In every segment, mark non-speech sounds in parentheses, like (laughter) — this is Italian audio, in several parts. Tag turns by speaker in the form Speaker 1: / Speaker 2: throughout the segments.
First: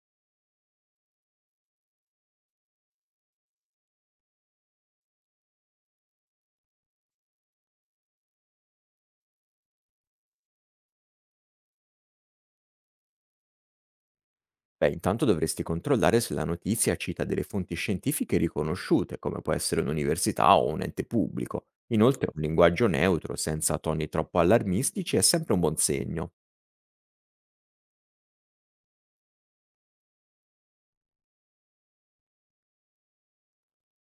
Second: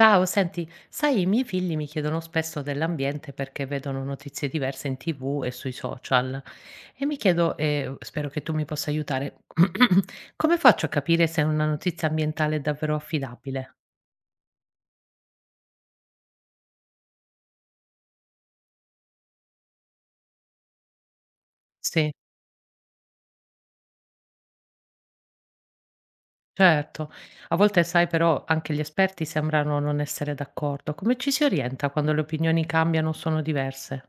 Speaker 1: Ciao, senti, sai, i miei figli mi chiedono spesso dell'ambiente perché vedono notizie diverse in TV e sui social e mi chiedo, e spero che tu mi possa aiutare, (clears throat) come faccio a capire se una notizia ambientale è davvero affidabile?
Speaker 2: Beh, intanto dovresti controllare se la notizia cita delle fonti scientifiche riconosciute, come può essere un'università o un ente pubblico.
Speaker 1: Sì,
Speaker 2: Inoltre, un linguaggio neutro, senza toni troppo allarmistici, è sempre un buon segno.
Speaker 1: certo. A volte, sai, però anche gli esperti sembrano non essere d'accordo. Come ci si orienta quando le opinioni cambiano o sono diverse?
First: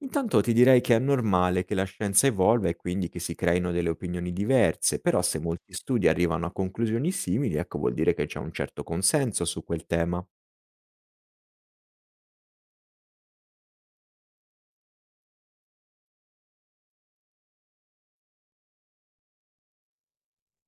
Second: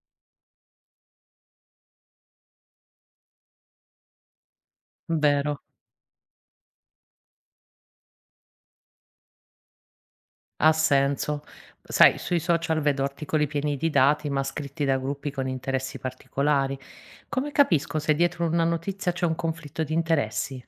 Speaker 2: Intanto ti direi che è normale che la scienza evolva e quindi che si creino delle opinioni diverse, però se
Speaker 1: Vero.
Speaker 2: molti studi arrivano a conclusioni simili, ecco vuol dire che c'è un certo consenso su quel tema.
Speaker 1: Ha senso. Sai, sui social vedo articoli pieni di dati, ma scritti da gruppi con interessi particolari. Come capisco se dietro una notizia c'è un conflitto di interessi?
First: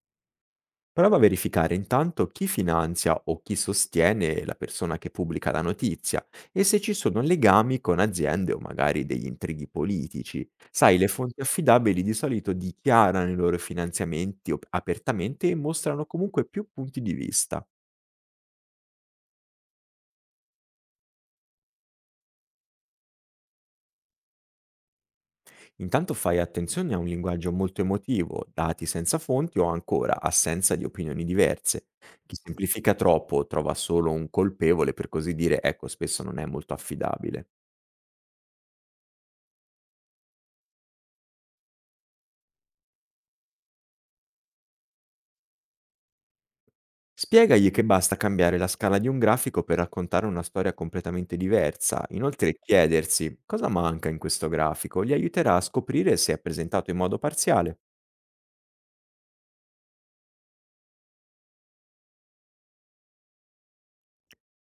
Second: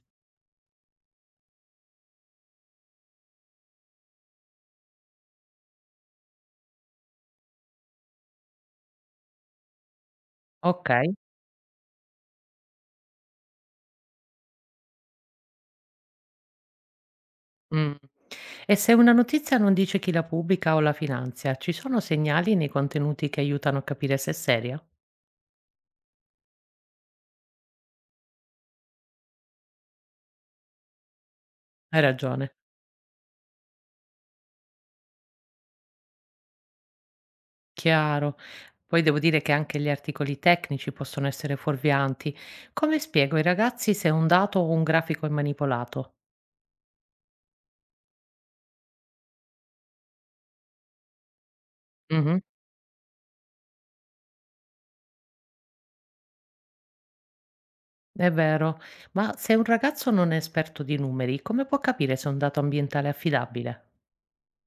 Speaker 2: Prova a verificare intanto chi finanzia o chi sostiene la persona che pubblica la notizia e se ci sono legami con aziende o magari degli intrighi politici.
Speaker 1: Ok.
Speaker 2: Sai, le fonti affidabili di solito dichiarano i loro finanziamenti apertamente e mostrano comunque più punti di vista.
Speaker 1: Mm. E se una notizia non dice chi la pubblica o la finanzia, ci sono segnali nei contenuti che aiutano a capire se è seria?
Speaker 2: Intanto fai attenzione a un linguaggio molto emotivo, dati senza fonti o ancora assenza di opinioni diverse.
Speaker 1: Hai
Speaker 2: Chi
Speaker 1: ragione.
Speaker 2: semplifica troppo o trova solo un colpevole, per così dire, ecco, spesso non è molto affidabile.
Speaker 1: Chiaro. Poi devo dire che anche gli articoli tecnici possono essere fuorvianti. Come spiego ai ragazzi se un dato o un grafico è manipolato?
Speaker 2: Spiegagli che basta cambiare la scala di un grafico per raccontare una storia completamente diversa.
Speaker 1: Mm-hmm.
Speaker 2: Inoltre chiedersi cosa manca in questo grafico gli aiuterà a scoprire se è presentato in modo parziale.
Speaker 1: È vero, ma se un ragazzo non è esperto di numeri, come può capire se un dato ambientale è affidabile?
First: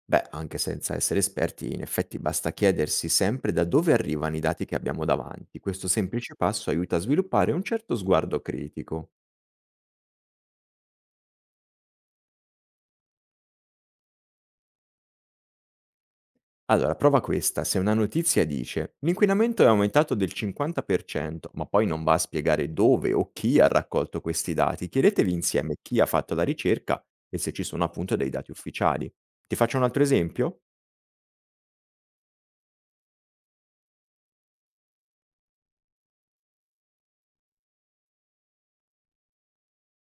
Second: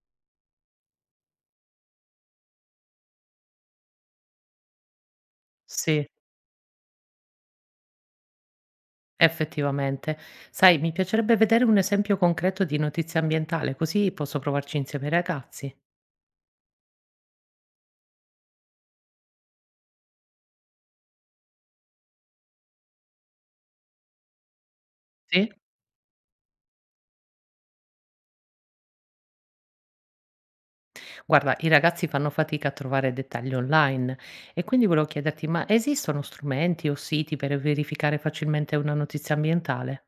Speaker 2: Beh, anche senza essere esperti, in effetti basta chiedersi sempre da dove arrivano i dati che abbiamo davanti. Questo
Speaker 1: Sì,
Speaker 2: semplice passo aiuta a sviluppare un certo sguardo critico.
Speaker 1: effettivamente. Sai, mi piacerebbe vedere un esempio concreto di notizia ambientale, così posso provarci insieme ai ragazzi.
Speaker 2: Allora, prova questa. Se una notizia dice l'inquinamento è aumentato del 50%, ma poi non va a spiegare dove o chi ha raccolto questi dati, chiedetevi
Speaker 1: Sì?
Speaker 2: insieme chi ha fatto la ricerca e se ci sono appunto dei dati ufficiali. Ti faccio un altro esempio?
Speaker 1: Guarda, i ragazzi fanno fatica a trovare dettagli online e quindi volevo chiederti, ma esistono strumenti o siti per verificare facilmente una notizia ambientale?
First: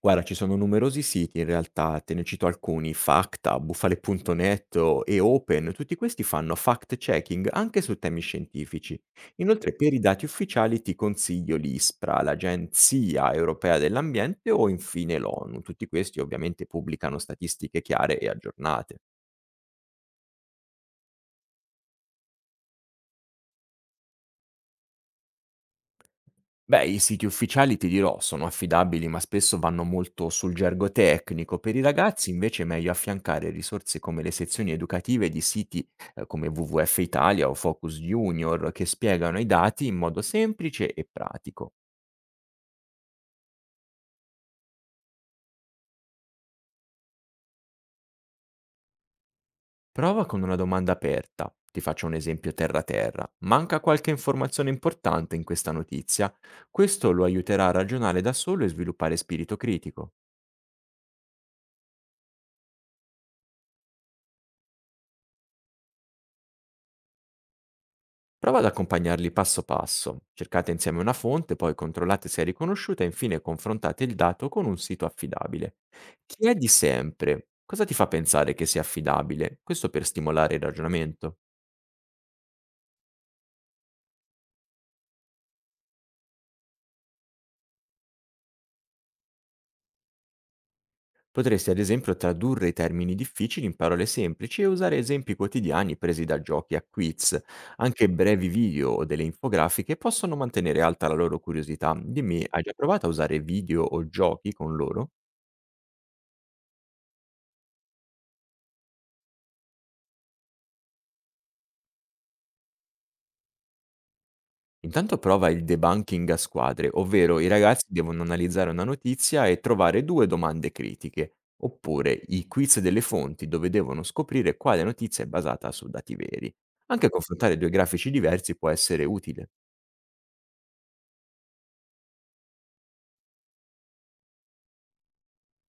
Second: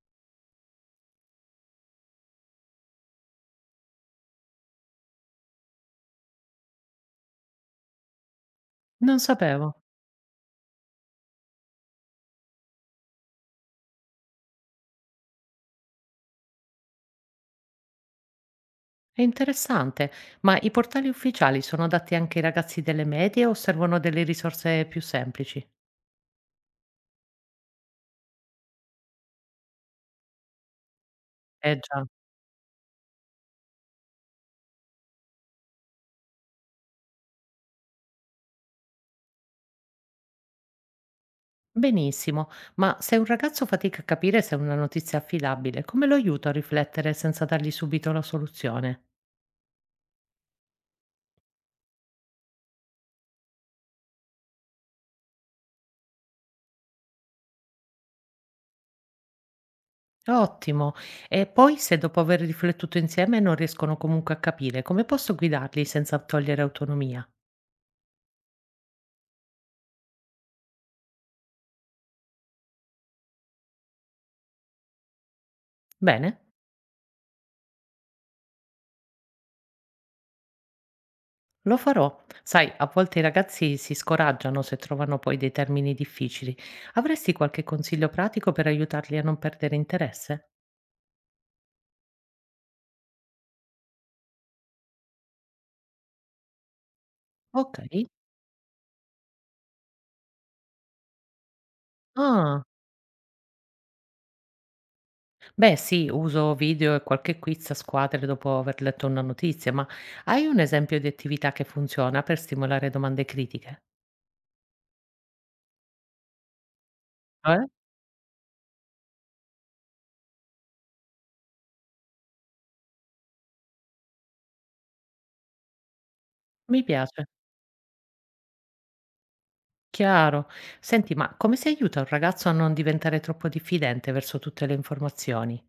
Speaker 2: Guarda, ci sono numerosi siti in realtà, te ne cito alcuni, Facta, Bufale.net e Open, tutti questi fanno fact-checking anche su temi scientifici.
Speaker 1: Non sapevo.
Speaker 2: Inoltre, per i dati ufficiali ti consiglio l'ISPRA, l'Agenzia Europea dell'Ambiente o infine l'ONU. Tutti questi ovviamente pubblicano statistiche chiare e aggiornate.
Speaker 1: È interessante, ma i portali ufficiali sono adatti anche ai ragazzi delle medie o servono delle risorse più semplici?
Speaker 2: Beh, i siti ufficiali, ti dirò, sono affidabili, ma spesso vanno molto sul gergo tecnico. Per
Speaker 1: Eh
Speaker 2: i
Speaker 1: già.
Speaker 2: ragazzi invece è meglio affiancare risorse come le sezioni educative di siti come WWF Italia o Focus Junior, che spiegano i dati in modo semplice e pratico.
Speaker 1: Benissimo, ma se un ragazzo fatica a capire se è una notizia affidabile, come lo aiuto a riflettere senza dargli subito la soluzione?
Speaker 2: Prova con una domanda aperta. Ti faccio un esempio terra-terra. Manca qualche informazione importante in questa notizia? Questo lo aiuterà a ragionare da solo e sviluppare spirito critico.
Speaker 1: Ottimo. E poi se dopo aver riflettuto insieme non riescono comunque a capire, come posso guidarli senza togliere autonomia?
Speaker 2: Prova ad accompagnarli passo passo. Cercate insieme una fonte, poi controllate se è riconosciuta e infine confrontate il dato con un sito affidabile.
Speaker 1: Bene?
Speaker 2: Chiedi sempre cosa ti fa pensare che sia affidabile, questo per stimolare il ragionamento.
Speaker 1: Lo farò. Sai, a volte i ragazzi si scoraggiano se trovano poi dei termini difficili. Avresti qualche consiglio pratico per aiutarli a non perdere interesse?
Speaker 2: Potresti ad esempio tradurre i termini difficili in parole semplici e usare esempi quotidiani presi da giochi a quiz.
Speaker 1: Ok.
Speaker 2: Anche brevi video o delle infografiche possono mantenere alta la loro curiosità. Dimmi, hai
Speaker 1: Ah,
Speaker 2: già provato a usare video o giochi con loro?
Speaker 1: beh, sì, uso video e qualche quiz a squadre dopo aver letto una notizia, ma hai un esempio di attività che funziona per stimolare domande critiche?
Speaker 2: Intanto prova il debunking a squadre, ovvero i
Speaker 1: Eh?
Speaker 2: ragazzi devono analizzare una notizia e trovare due domande critiche, oppure i quiz delle fonti dove devono scoprire quale notizia è basata su dati veri.
Speaker 1: Mi
Speaker 2: Anche
Speaker 1: piace.
Speaker 2: confrontare due grafici diversi può essere utile.
Speaker 1: Chiaro. Senti, ma come si aiuta un ragazzo a non diventare troppo diffidente verso tutte le informazioni?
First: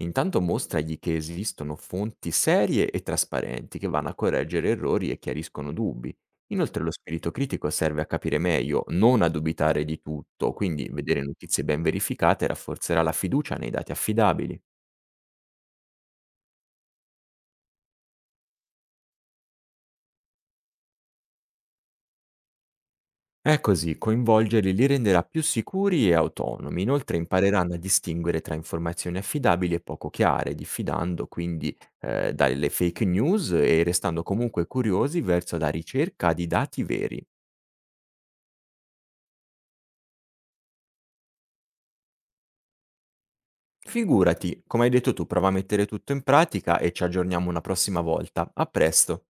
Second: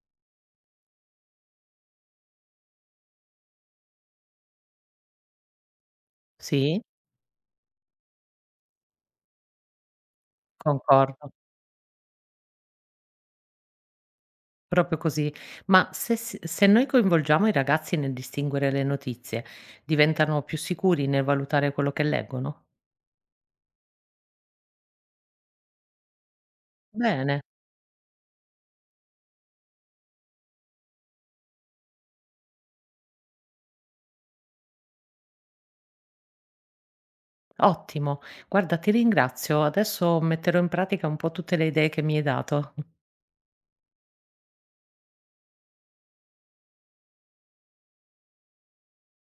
Speaker 2: Intanto mostragli che esistono fonti serie e trasparenti che vanno a correggere errori e chiariscono dubbi. Inoltre
Speaker 1: Sì,
Speaker 2: lo spirito critico serve a capire meglio, non a dubitare di tutto, quindi vedere
Speaker 1: concordo.
Speaker 2: notizie ben verificate rafforzerà la fiducia nei dati affidabili.
Speaker 1: Proprio così. Ma se noi coinvolgiamo i ragazzi nel distinguere le notizie, diventano più sicuri nel valutare quello che leggono?
Speaker 2: È così, coinvolgerli li renderà più sicuri e autonomi, inoltre
Speaker 1: Bene,
Speaker 2: impareranno a distinguere tra informazioni affidabili e poco chiare, diffidando quindi dalle fake news e restando comunque curiosi verso la ricerca di dati veri.
Speaker 1: ottimo. Guarda, ti ringrazio. Adesso metterò in pratica un po' tutte le idee che mi hai dato.
Speaker 2: Figurati, come hai detto tu, prova a mettere tutto in pratica e ci aggiorniamo una prossima volta. A presto!